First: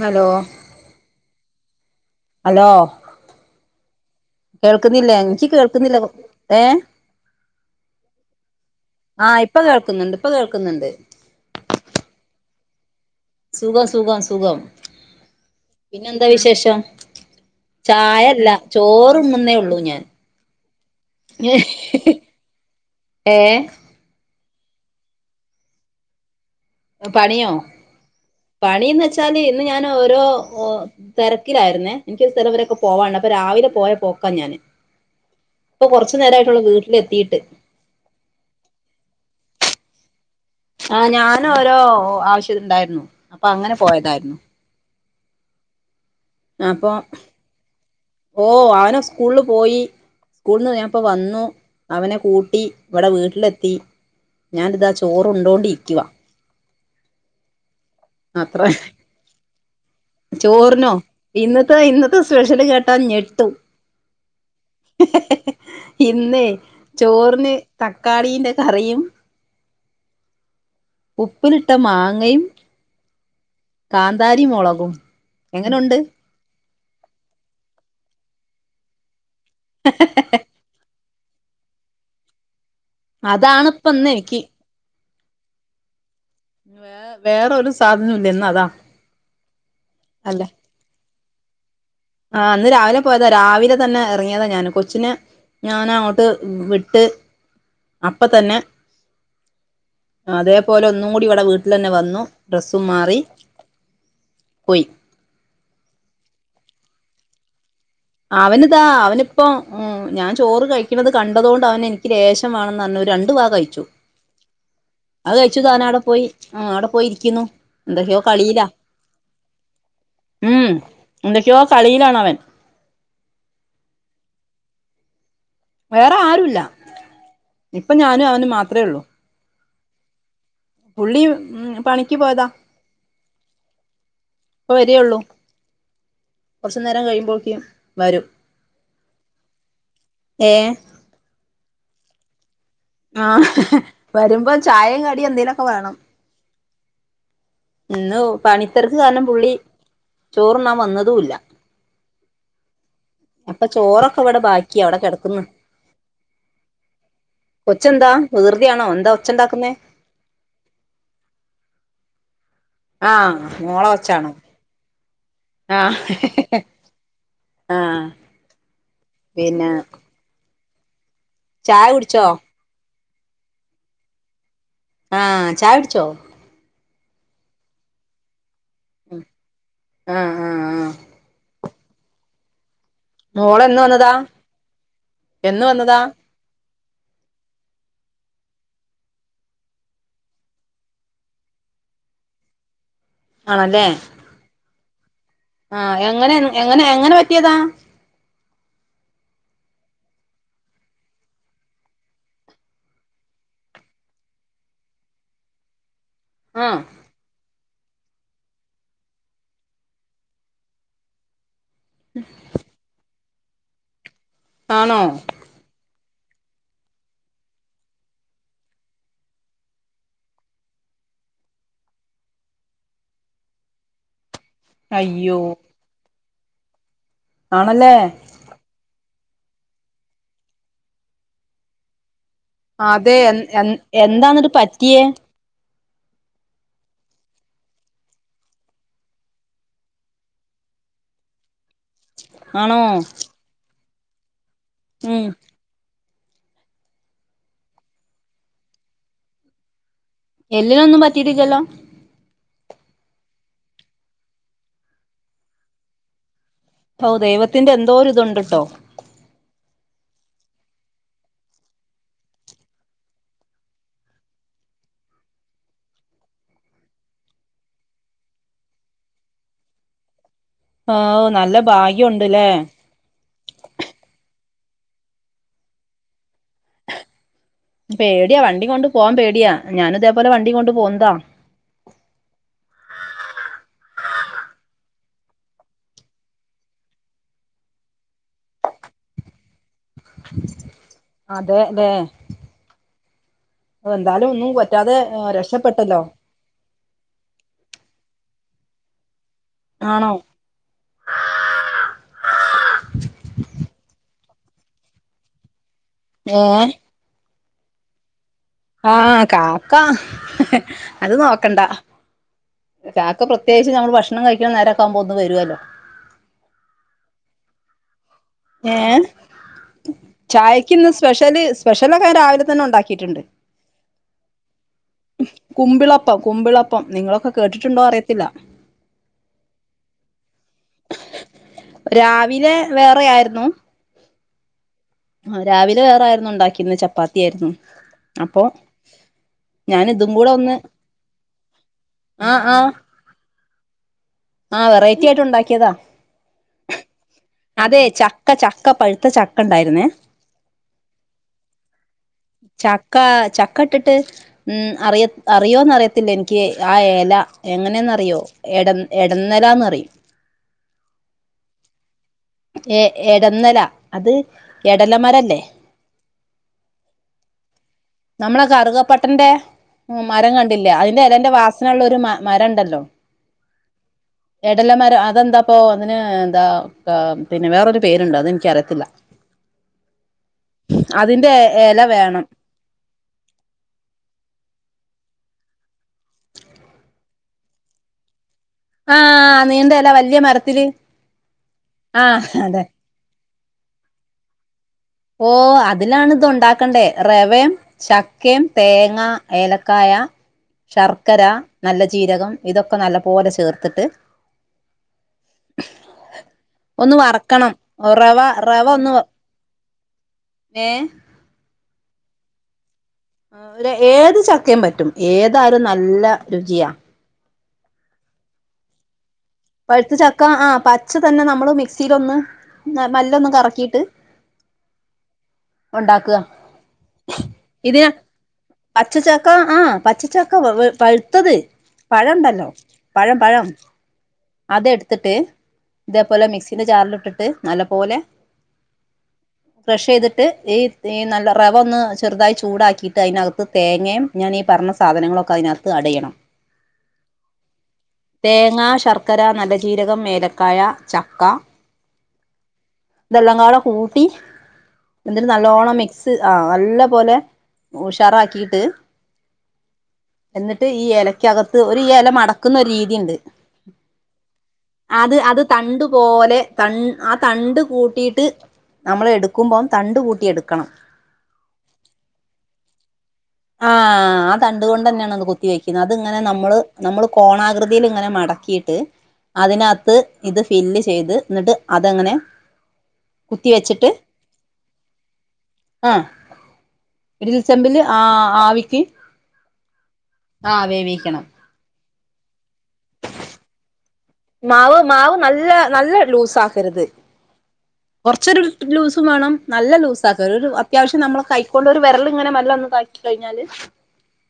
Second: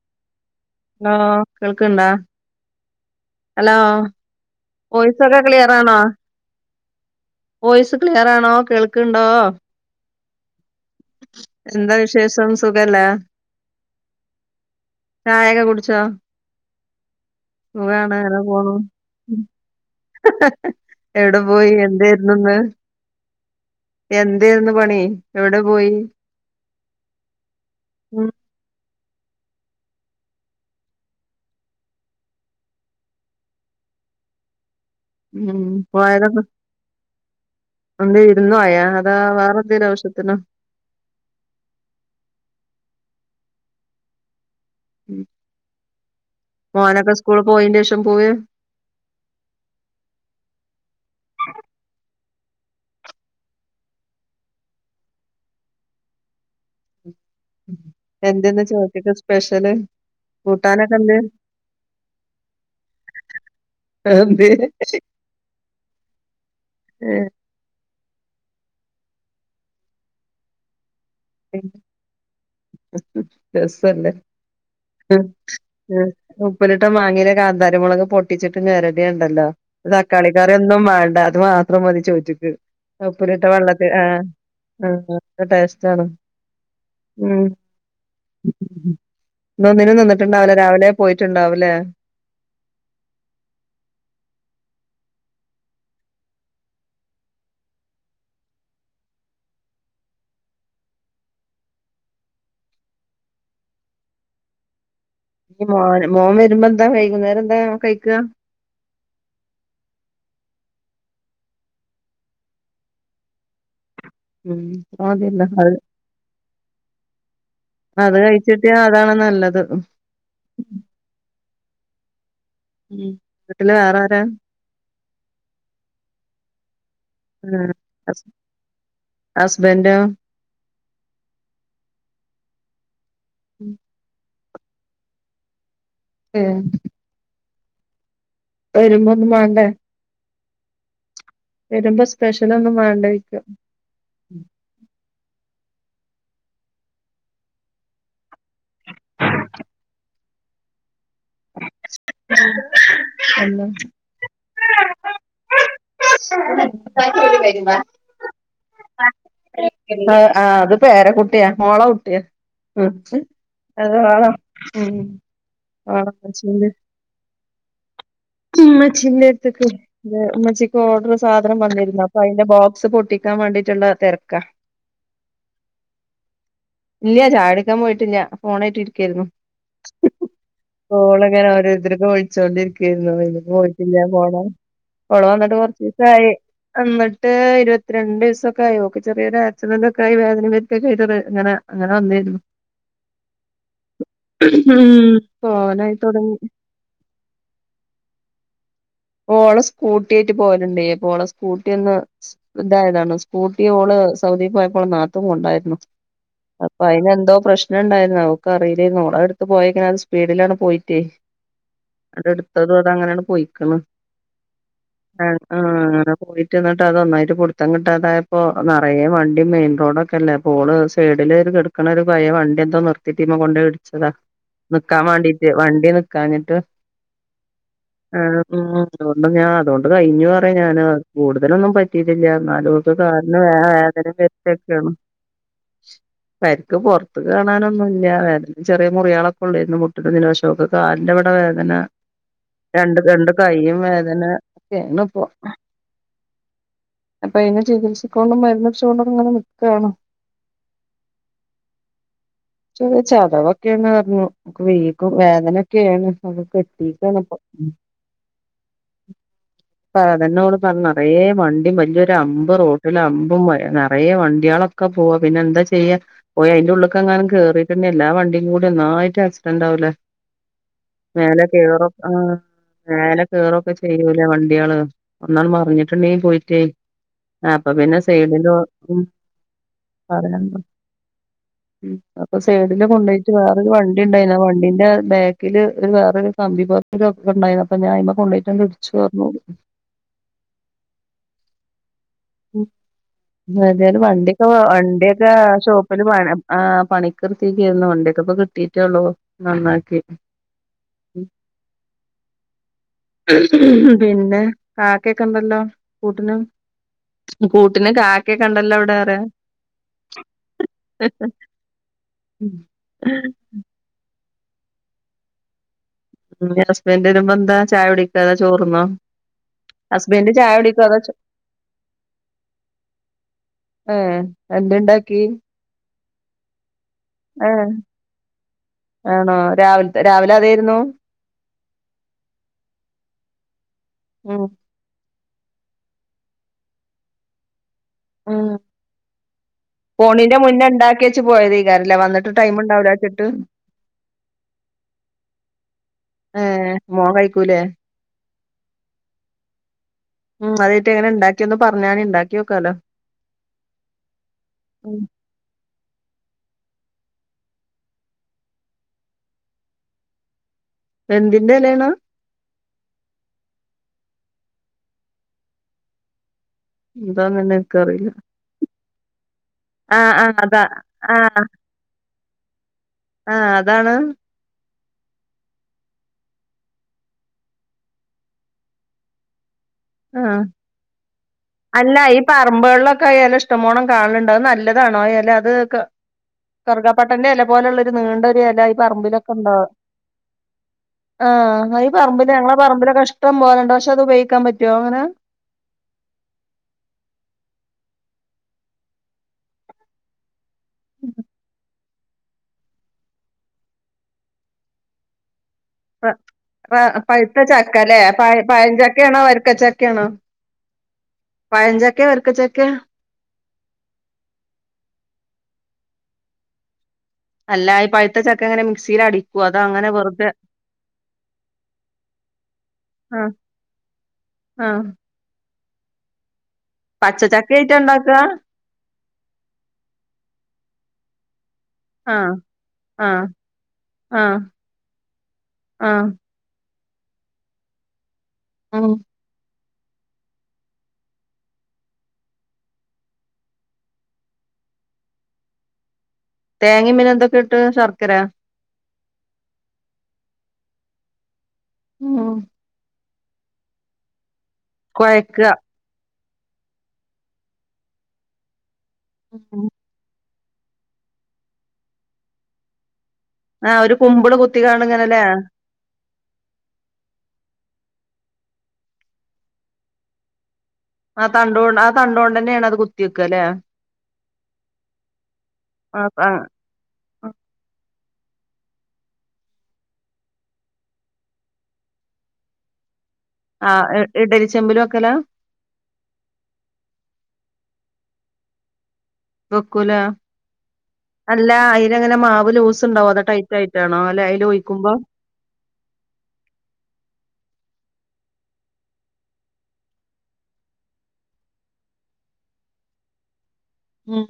Hello hello കേൾക്കണ്ടാ hello hello കേൾക്കുന്നില്ലേ വോയിസൊക്കെ എനിക്ക് ക്ലിയറാണോ കേൾക്കുന്നില്ല ഏഹ് വോയിസ് ക്ലിയറാണോ കേൾക്കണ്ടോ ആഹ് ഇപ്പൊ കേൾക്കുന്നുണ്ട് ഇപ്പൊ കേൾക്കുന്നുണ്ട് എന്താ വിശേഷം സുഖല്ലേ സുഖം സുഖം സുഖം ചായൊക്കെ കുടിച്ചോ പിന്നെ എന്താ വിശേഷം സുഖാണ് അങ്ങനെ ചായല്ല പോണു ചോറ് ഉം. തിന്നുന്നേ ഉള്ളൂ ഞാൻ എവിടെ പോയി ഏഹ് എന്തേന്ന് പണി എവിടെ പോയി പണിയോ ഉം പണിന്ന് വെച്ചാല് ഇന്ന് ഞാൻ ഓരോ തിരക്കിലായിരുന്നേ എനിക്കൊരു സ്ഥലവരൊക്കെ പോവാന അപ്പൊ രാവിലെ പോയ പോക്കാ ഞാന് ഉം ഇപ്പൊ കൊറച്ചു നേരമായിട്ടുള്ളൂ വീട്ടില എത്തിട്ട് എന്ത വിരുന്നു പോയ അതാ വേറെ എന്തേലും ആവശ്യത്തിന ആഹ് ഞാനും ഓരോ ആവശ്യം ഉണ്ടായിരുന്നു അപ്പൊ അങ്ങനെ പോയതായിരുന്നു ഉം അപ്പൊ മോനൊക്കെ സ്കൂള് പോയേന്റേഷം പോവേ ഓഹ് അവന് സ്കൂളിൽ പോയി സ്കൂളിന്ന് ഞപ്പോ വന്നു അവനെ കൂട്ടി ഇവിടെ വീട്ടിലെത്തി ഞാനിതാ ചോറ് ഉണ്ടോണ്ടി ഇരിക്ക അത്ര എന്തെന്നാ ചോറിന് സ്പെഷ്യല് ചോറിനോ കൂട്ടാനൊക്കെന്തേ ഇന്നത്തെ ഇന്നത്തെ സ്പെഷ്യല് കേട്ടാ ഞെട്ടും എന്തേ ഇന്നേ ചോറിന് തക്കാളീന്റെ കറിയും ഉപ്പിലിട്ട മാങ്ങയും കാന്താരി മുളകും ഉം എങ്ങനുണ്ട് ഉം ഉപ്പിലിട്ട് മാങ്ങ കാന്താരി മുളക് പൊട്ടിച്ചിട്ട് നെഞ്ഞരടിയ ഉണ്ടല്ലോ തക്കാളിക്കറി ഒന്നും വണ്ട അത് മാത്രം മതി ചോറ്റിക്ക് ഉപ്പിൽ ഇട്ട അതാണ് ഇപ്പ വെള്ളത്തിൽ ഇന്ന് ആഹ് എനിക്ക് ആഹ് ടേസ്റ്റ് ആണ് വേ വേറൊരു സാധന ഇല്ല എന്നാ അതാ ഒന്നിനും അല്ല നിന്നിട്ടുണ്ടാവില്ലെ രാവിലെ പോയിട്ടുണ്ടാവില്ലേ ആഹ് അന്ന് രാവിലെ പോയതാ രാവിലെ തന്നെ ഇറങ്ങിയതാ ഞാന് കൊച്ചിന് ഞാൻ അങ്ങോട്ട് വിട്ട് അപ്പ തന്നെ അതേപോലെ ഒന്നും കൂടി ഇവിടെ വീട്ടിൽ തന്നെ വന്നു ഡ്രസ്സും മാറി പോയി ഇ മോ മോൻ വരുമ്പോ എന്താ കഴിക്കും നേരെം എന്താ കഴിക്കുക അവനതാ അവനിപ്പോ ഉം ഞാൻ ചോറ് കഴിക്കണുന്നത് കണ്ടതുകൊണ്ട് അവന എനിക്ക് രേഷ മാണെന്ന് അന്ന് ഒരു രണ്ടു വാ കഴിച്ചു ഉം അത് കഴിച്ചു താന അവിടെ പോയി ആഹ് അവിടെ പോയി ഇരിക്കുന്നു അത് എന്തൊക്കെയോ കളില കഴിച്ചിട്ടിയാ അതാണ് നല്ലത് ഉം ഉം എന്തൊക്കെയോ കളിയിലാണവൻ ഉം വീട്ടില് വേറാരാ വേറെ ആരുല്ല ഇപ്പ ഞാനും അവനും മാത്രമേ ഉള്ളൂ ഹസ്ബൻഡോ പുള്ളി ഉം പണിക്ക് പോയതാ ഉം ഇപ്പ വരിയുള്ളൂ ഏഹ് കൊറച്ചു നേരം കഴിയുമ്പോഴക്കേ വരും ഇപ്പ വരുമ്പോ ഒന്നും വേണ്ടേ ഏഹ് വരുമ്പോ സ്പെഷ്യലൊന്നും വേ ആഹ് വരുമ്പോം ചായയും കടിയും എന്തേലൊക്കെ വേണം. ഇന്ന് പണിത്തിരക്ക് കാരണം പുള്ളി ചോറുണ്ണാൻ വന്നതുല്ലാ. അപ്പോ അല്ല ചോറൊക്കെ ഇവിടെ ബാക്കിയാ അവിടെ കിടക്കുന്നു. വരുമ്പോ കൊച്ചെന്താ വികൃതിയാണോ എന്താ ഒച്ച ഉണ്ടാക്കുന്നേ? ആഹ് അത് പേരകുട്ടിയാ മോള കുട്ടിയാ ഉം ആഹ് മോളെ ഒച്ചാണോ [unintelligible] ഉം ആഹ് ആഹ് ഉമ്മച്ചീന്റെ അടുത്തക്ക് പിന്നെ ഉമ്മച്ചിക്ക് ഓർഡർ സാധനം ചായ വന്നിരുന്നു അപ്പോ കുടിച്ചോ അതിന്റെ ബോക്സ് പൊട്ടി ക്കാൻ വേണ്ടിയിട്ടുള്ള തിരക്കാ. ആഹ് ചായുടിച്ചോ? ഇല്ല ചായുടിക്കാൻ പോയിട്ടില്ല ഫോണായിട്ട് ഇരിക്കായിരുന്നു. ആഹ് ആഹ് ആഹ് കോളങ്ങനെ ഓരോരുത്തർക്കു വിളിച്ചോണ്ടിരിക്കായിരുന്നു [unintelligible] മോള് എന്ന് പോയിട്ടില്ല വന്നതാ പോണം ഫോണ് വന്നിട്ട് എന്ന് വന്നതാ [unintelligible] എന്നിട്ട് ഇരുപത്തിരണ്ട് ദിവസൊക്കെ ആയി ഓക്ക് ചെറിയൊരു ആക്‌സിഡന്റ് ഒക്കെയായി വേദന [unintelligible] അങ്ങനെ അങ്ങനെ വന്നെയേരുന്നു. ആണല്ലേ? ഉം പോവാനായി ആഹ് എങ്ങനെ തുടങ്ങി എങ്ങനെ എങ്ങനെ പറ്റിയതാ? ഓള് സ്കൂട്ടി ആയിട്ട് പോകലുണ്ടേ അപ്പോ ഓള സ്കൂട്ടി ഒന്ന് ഇതായതാണ് സ്കൂട്ടി ഓള് സൗദീ പോയപ്പോൾ ഓളെ നാത്തൂൻ കൊണ്ടോയിരുന്നു. ആഹ് അപ്പോ അതിനന് എന്തോ പ്രശ് നം ഉണ്ടായിരുന്നു അവക്ക് അറിയില്ലേരുന്നു ഓള് അത് എടുത്ത് പോയേങ്ങനെ അത് സ്പീഡിലാണ് പോയിട്ടേ അടു ത്തതും അത് അങ്ങനെയാണ് പോയിക്കണ്. ആണോ ഏഹ് ആഹ് അങ്ങനെ പോയിട്ട് എന്നിട്ട് അത് ഒന്നായിട്ട് പുടുത്തം കിട്ടാതായപ്പോ നിറയ വണ്ടി മെയിൻ റോഡ് ഓക്കല്ലേ ഓള് സൈഡില് കിടക്കണ ഒരു പയേ വണ്ടി എന്തോ നിർത്തിട്ടീമേ കൊണ്ടോയി ഇടിച്ചതാ. നിക്കാൻ അയ്യോ വേണ്ടീട്ട് വണ്ടി നിക്കാഞ്ഞിട്ട്. ആണല്ലേ? ആഹ് അതോണ്ട് ഞാൻ അതുകൊണ്ട് കഴിഞ്ഞു പറയാ ഞാന് കൂടുതലൊന്നും പ റ്റീട്ടില്ലാ എന്നാലും ഓക്ക് അതെ എ കാരണം എ എന്താന്നിട്ട് വേദന [unintelligible] പറ്റിയേ പരിക്ക് പുറത്ത് കാണാനൊന്നും ഇല്ല ചെറിയ മുറികളൊക്കെ ഉള്ളായിരുന്നു മുട്ടിന് [unintelligible] കാലിന്റവിടെ വേദന ആണോ രണ്ട് രണ്ട് കൈയും വേദന ഒക്കെയാണ് ഉം ഇപ്പോ. അപ്പോ അതിനെ ചികിത്സിക്കോണ്ടും മരന്നയിച്ചുകൊണ്ടും അങ്ങനെ നിക്കുവാണ്. എല്ലിനൊന്നും പറ്റിട്ടില്ലല്ലോ? ച ചതവൊക്കെയാന്ന് പറഞ്ഞു ഓക്ക് വീക്കും വേദനൊക്കെയാണ് [unintelligible] ഓഹ് ഇപ്പൊ ദൈവത്തിന്റെ എന്തോ ഒരു ഇതുണ്ട് ട്ടോ. അതെന്നെ ഓള് പറഞ്ഞെ നിറേ വണ്ടിയും വലിയൊരു അമ്പ് റോട്ടില് അമ്പും നിറയേ വണ്ടിയളൊ ക്കെ പോവാ പിന്നെ എന്താ ചെയ്യാ? പോയി അയിന്റെ ഉള്ളിക്ക് എങ്ങാനും കേറിറ്റിണ്ടേ എല്ലാ വണ്ടിയും കൂടി ഒന്നായിട്ട് ആക്സിഡന്റ് ആകൂലേ? ഓ മേലെ നല്ല കേറും ഭാഗ്യം ആഹ് ഉണ്ട്ല്ലേ മേലെ കേറൊക്കെ ചെയ്യൂലേ വണ്ടികള് ഒന്നാൽ മറിഞ്ഞിട്ടുണ്ടേൽ പോയിറ്റ് ആഹ് അപ്പോ പിന്നെ പേടിയാ സെഡില് വണ്ടി കൊണ്ട് ഉം പോവാൻ പേടിയാ ഞാനും ഇതേപോലെ വണ്ടി പറയണ്ട കൊണ്ട് പോന്നതാ അപ്പോ സൈഡില് കൊണ്ടോയിറ്റ് വേറൊരു വണ്ടി ഉണ്ടായിരുന്നു ആ വണ്ടിന്റെ ബാക്കില് വേറൊരു കമ്പി പോ [unintelligible] ഇണ്ടായിറഞ്ഞു അപ്പ ഞാൻ അയിമെ കൊണ്ടോയിട്ട് ഇടിച്ചു പറഞ്ഞ് ഓള്. അതെ ല്ലേ? [unintelligible] എന്തായാലും വണ്ടിയൊക്കെ ഒന്നും പറ്റാതെ വണ്ടിയൊക്കെ രക്ഷപ്പെട്ടല്ലോ ഷോപ്പില് വേണം ആഹ് പണിക്ക് നിർത്തിയേക്കുവാരുന്നു വണ്ടിയൊക്കെ ഇപ്പോ കിട്ടീട്ടേള്ളൂ നന്നാക്കി. ആണോ ഉം പിന്നെ കാക്കയൊക്കെ ഇണ്ടല്ലോ കൂട്ടിന് ഏ കൂട്ടിന് കാ ക്കെകണ്ടല്ലോ ആ കാക്ക അത് നോക്കണ്ട ഉം കാക്ക പ്രത്യേകിച്ചു നമ്മള് ഭക്ഷണം കഴിക്ക്ണ നേരക്കാവുമ്പോത്ത് വരു അല്ലോ ഹസ്ബൻഡ് വരുമ്പ എന്താ ചായ കുടിക്കോ അതോ ചോറ് ന്നൊ ഏഹ് ചായക്ക് ഇന്ന് സ്പെഷ്യല് സ്പെഷ്യലൊക്കെ ഞാൻ രാവിലെ തന്നെ ഉണ്ടാക്കിയിട്ടുണ്ട് ഏ എന്തേ ഇണ്ടാക്കി കുമ്പിളപ്പം കുമ്പിളപ്പം നിങ്ങള ആ ആണോ രാവിൽത്തെ രാവിലെ അതെയ്ര്ന്നു രാവിലെ വേറ ആയിരുന്നു ഉം ആ രാവിലെ വേറായിരുന്നു ഇണ്ടാക്കിര്ന്ന് ചപ്പാത്തി ആയിരുന്നു അപ്പൊ ഉം ഞാന് ഇതും കൂടെ ഒന്ന് റ്റ് പോയതയ്കാര ലെ വന്ന്ട്ട് ആ ആ ടൈമ് ഇണ്ടാവൂലചിട്ട് ആ വെറൈറ്റി ആയിട്ട് ഉണ്ടാക്കിയതാ ഏ മോൻ കഴി അതെ ചക്ക ചക്ക പഴുത്ത ചക്ക ഇണ്ടായിരുന്നേ ഉം അതായിട്ട് എങ്ങനെ ഉണ്ടാക്കിയൊന്ന് പറഞ്ഞാണി ഉണ്ടാക്കിയോക്കാലോ ചക്ക ചക്ക ഇട്ടിട്ട് ഉം അറിയ അറിയോന്നറിയത്തില്ല എനിക്ക് ആ എല എങ്ങനെന്നറിയോ എട എടന്നലാന്ന് പറിം എന്തിന്റെ എലെണ് എ എടന്നല അത് എടലമരല്ലേ എന്താന്നന്നെ ഇൻക്കറീല നമ്മളെ കറുകപ്പട്ടന്റെ മരം ആഹ് അതാ കണ്ടില്ലേ അതിന്റെ എലന്റെ വാസന ഉള്ള ഒരു മ മരണ്ടല്ലോ ആ അതാണ് എടല മരം അതെന്താപ്പൊ അങ്ങനെ എന്താ പിന്നെ വേറൊരു പേര്ണ്ട് അത് ഇൻക്ക് അറിയത്തില്ല ആ അതിന്റെ ഇല അല്ല ഈ വേണം പാ പറമ്പ്കൾലൊക്കെ ആ എല ഇഷ്ടം പോണം കാൺല്ണ്ട് അത് നല്ലതാണോ ആ എല അത് കറുഗാപ്പട്ടന്റെ എലപോലള്ള ഒരു നീണ്ടൊരു എലആയി പർമ്പിലൊക്കെ ആഹ് ഇണ്ടാവും നീണ്ട ഇല വല്യ മരത്തില് ആ ഈ ആഹ് പർമ്പിൽ ഞങ്ങളെ അതെ പർമ്പിലൊക്കെ ഇഷ് ടം പോലണ്ട് പക്ഷെ അത് ഉപയൊഗിക്കാം പറ്റൊ അങ്ങനെ ഓ അത് ലാണ് ഇത് ഉണ്ടാക്കണ്ടേ റെവം ചക്കേം തേങ്ങ ഏലക്കായ ശർക്കര നല്ല ജീരകം ഇതൊക്കെ നല്ല പോലെ ചേർത്ത്ട്ട് പ പ ഒന്ന് പഴുത്ത വറക്കണം ച്ചക്ക ലെ റവ പ റവ ഒന്ന് പഴഞ്ചക്കെണോ വര്ക്കച്ചക്കെണോ ഏഹ് പയംഞ്ചക്കെ വര്ക്ക ചക്കെ ഒര് ഏത് ചക്കിം പറ്റും ഏതായാലും നല്ല രുചിയാ അല്ല ഈ പഴുത്ത ചക്കങ്ങനെ മിക്സില് അടി പഴുത്ത ചക്ക ആ പച്ച തന്നെ നമ്മള് മിക്സിലോന്ന് ആ മെല്ലൊന്ന് കറക്കീട്ട് ആഹ് ഉണ്ടാക്ക പച്ച ചക്ക ആയിട്ട ഇണ്ടാക്ക പച്ച ചക്ക ആ പച്ച ചക്ക പഴുത്തത് പഴം ആഹ് ഇണ്ടല്ലോ പഴം ആഹ് പഴം ആഹ് അതെട്ത്തിട്ട് ആഹ് ഇതേപോലെ മിക്സിന്റെ ജാർല് ഇട്ടിട്ട് നല്ല പോലെ ആ ഉ ഫ്രഷ് ചെയ്തിട്ട് ഈ ഈ നല്ല റവ ഒന്ന് ചെറുതായി ചൂടാക്കിയിട്ട് അയ്നകത്ത് തേങ്ങയും ഞാനീ പറഞ്ഞ സാധനങ്ങളൊക്കെ അതിനകത്ത് അടയണം തേങിൻ പിന്നെ എന്തൊക്കെ ഇട്ട് ശർക്കര തേങ്ങ ശർക്കര നല്ലജീരകം മേലക്കായ ചക്ക ഉം തെല്ലകട കൂട്ടി എന്നിട്ട് കൊഴക്ക നല്ലോണ്ണം മിക്സ് ആഹ് നല്ല പോലെ ഉഷാറാക്കിട്ട് ഉം എന്നിട്ട് ഈ ഇലക്കകത്ത് ഒരു ഈ ഇല മടക്കുന്ന ഒരു രീതിയുണ്ട് ആഹ് ഒരു കുമ്പിള് കുത്തി കാണ്ട് അത് ഇങ്ങനല്ലേ അത് തണ്ട് പോലെ ആ തണ്ട് കൂട്ടിയിട്ട് നമ്മൾ എടുക്കുമ്പോം തണ്ട് കൂട്ടി എടുക്കണം ആ തണ്ടോ ആ തണ്ടോണ്ടന്നെയാണ് അത് കുത്തി വെക്കല്ലേ ആഹ് ആ തണ്ടുകൊണ്ട് തന്നെയണ കു എത്തി വെക്കുന്നത് ആഹ് അത്ങ്ങനെ ആഹ് നമ്മള് നമ്മൾ കോണാകൃതിയിൽ ഇങ്ങനെ മടക്കിയിട്ട് അതിനകത്ത് ഇത് ഫില്ല് ചെയ്ത് എന്നിട്ട് അതങ്ങനെ കുത്തി ആഹ് ഇഡരി ചെമ്പലും ഒക്കെല്ലാ ആഹ് ഇഡലി ചമ്പില് ആ ആവിക്ക് കൊക്കൂല ആ വേവിക്കണം അല്ല അയിരങ്ങനെ മാവ് ലൂസ് ഉണ്ടാവും അത ടൈ റ്റായിട്ടണോ അല്ലെ അയ്ൽ മാവ് ഒഴിക്കുമ്പോ മാവ് നല്ല നല്ല ലൂസ് ആക്കരുത് കുറച്ചൊരു ലൂസും വേണം നല്ല ലൂസ ആക്കാ ഒരു അത്യാവശ്യം നമ്മള കൈക്കൊണ്ട് ഒരു വിരലങ്ങനെ നല്ല ഒന്ന് കഴിഞ്ഞാല് ഉം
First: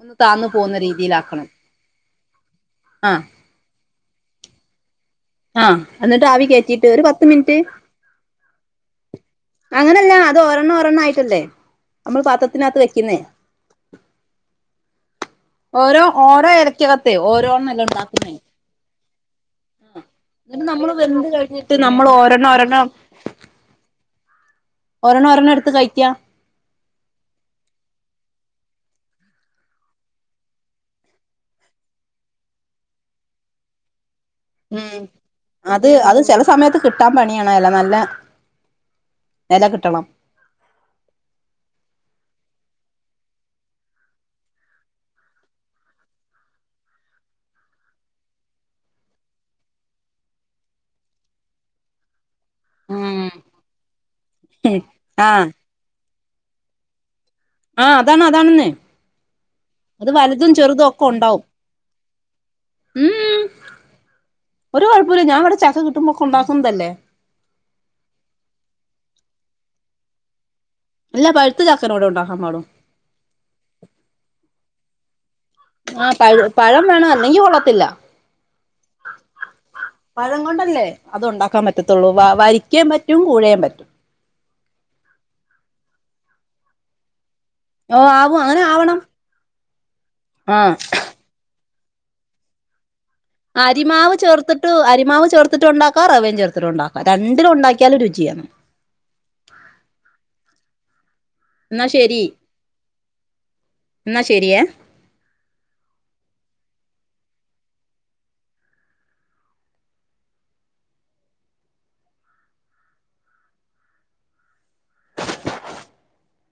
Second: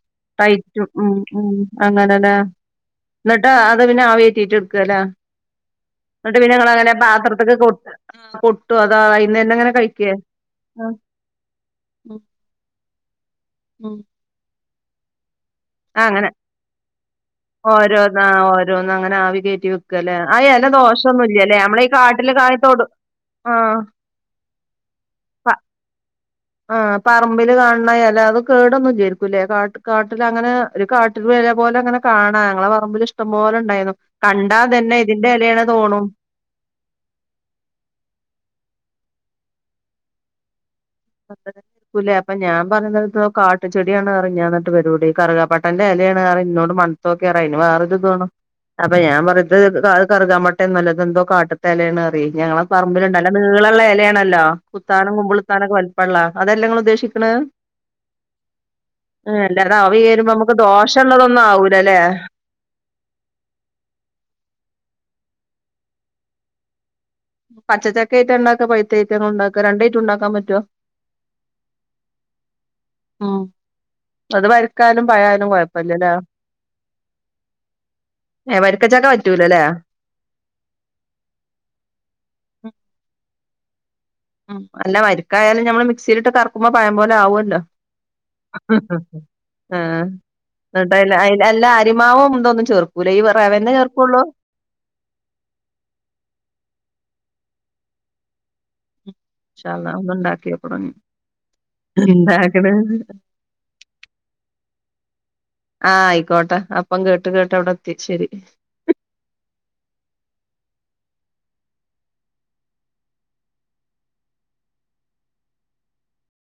ഒന്ന് താന്നു പോകുന്ന റ്റും ഉം ഉം രീതിയിലാക്കണം ആഹ് അങ്ങനല്ല അത പിന്നെ ആവിെറ്റീട്ട എടുക്കല്ലേ ആഹ് അ എന്നിട്ട് പിന്നെ ങ്ങളാങ്ങനെ പാത്രത്തിലക്ക് കൊ കൊട്ടു അത അയ്ന്നന്നെ അങ്ങനെ കഴിക്കേ അങ്ങനെയല്ല അത് ഒരെണ്ണം ആഹ് ഒരെണ്ണ ആയിട്ടല്ലേ നമ്മൾ പാത്രത്തിനകത്ത് വെക്കുന്നേ ഓരോ അങ്ങനെ ഓരോ ഇലക്കകത്തെയ ഓരോണ്ണംല്ല ഉണ്ടാക്കുന്ന ോ അങ്ങനെ ആവി കയറ്റി വെക്കല്ലെ എന്നിട്ട് അല്ല നമ്മള് ദോഷം വെന്ത് ഒന്നുല്ല്യല്ലേ കഴിഞ്ഞിട്ട് നമ്മള ഈ നമ്മൾ കാട്ടില് ഓരെണ്ണം കായത്തോടും ഒരെണ്ണം ആഹ് ഒരെണ്ണ പ ഒരെണ് എടുത്ത് കഴിക്കാ ആഹ് പറമ്പില് കാണണല്ല അത് കേടൊന്നുംല്ലായിരിക്കുംല്ലേ കാട്ട കാട്ടിൽ അങ്ങനെ ഒരു കാട്ടി വില പോലെ അങ്ങനെ കാണാ ഞങ്ങളെ പറമ്പിൽ ഇഷ്ടം പോലെണ്ടായിരുന്നു ഉം അത് അത് ചില സമയത്ത് കിട്ടും കിട്ടാൻ പണിയാണ് നല്ല ഇല കിട്ടണം [inaudible] ഉല്ല അപ്പ ഞാൻ പറയുന്ന കാട് ചെടിയാണ് ഞാൻ എന്നിട്ട് ഇവരോട് കറുകാപ്പട്ടന്റെ ഇലയാണ് ഇന്നോട് മണക്കാൻ [unintelligible] വേറെരു ത് [unintelligible] അപ്പൊ ഞാൻ പറയത് കറുകാൻ പേട്ടേന്നല്ല എന്തോ കാട്ടുത്തേലാണ് പറയും ഞങ്ങള പറമ്പിലുണ്ട ഉം അല്ല നീളുള്ള ഇലയാണല്ലോ കുത്താനും ആഹ് കുമ്പിളിത്താനൊക്കെ [unintelligible] പള്ളാ അതെല്ലാംങ്ങള് ഉദ്ദേശിക്കണ് ആഹ് അതാണ് അതാണെന്നേ ആഹ് വല്ല അവി അത് കേറുമ്പോ വലുതും നമ്മുക്ക് ചെറുതും ഒക്കെ ദോഷംള്ളതൊന്നും ഉണ്ടാവും ആവൂലല്ലേ ഉം ഒരു കുഴപ്പല്ല ഞാൻ ഇവിടെ ചക്ക കിട്ടുമ്പോക്കെ ഉണ്ടാക്കുന്നതല്ലേ പച്ചച്ചക്ക ആയിട്ട ഉണ്ടാക്ക പൈത്തക്ക ഉണ്ടാക്കുക രണ്ടയിറ്റം ഉണ്ടാക്കാൻ പറ്റുവോ ഇല്ല പഴുത്ത ചാക്കനോടെ ഉണ്ടാക്കാൻ പടു ഉം അത് ഭരിക്കാനും [unintelligible] കുഴപ്പല്ലല്ലേ ആഹ് പഴ പഴം വേണം അല്ലെങ്കിൽ കൊള്ളത്തില്ല ഏഹ് വരിക്കച്ചക്കെ പറ്റൂലല്ലേ പഴം കൊണ്ടല്ലേ അത് ഉണ്ടാക്കാൻ പറ്റത്തുള്ളൂ വരിക്കീം പറ്റും കൂഴെൻ പറ്റും അല്ല വരിക്കായാലും ഞമ്മള് മിക്സിയിലട്ട് കറക്കുമ്പോ പഴം പോലെ ആവുമല്ലോ ഓഹ് ആവും അങ്ങനെ ആവണം [unintelligible] ആഹ് അല്ല അരിമാവേ ഉണ്ടൊന്നും ചേർക്കൂല്ല അരിമാവ് ചേർത്തിട്ട് അരിമാവ് ചേർത്തിട്ടുണ്ടാക്ക റവയും ചേർത്തിട്ടുണ്ടാക്കു രണ്ടിലും ഉണ്ടാക്കിയാലും രുചിയാ ഇൻശാ അള്ളാ ഒന്ന്ഉണ്ടാക്കി നോക്കണം എന്നാ ശരി എന്താ ക്ണ് എന്നാ ശരിയേ ആഹ് ആയിക്കോട്ടെ അപ്പം കേട്ട് കേട്ട് അവിടെ എത്തി ശെരി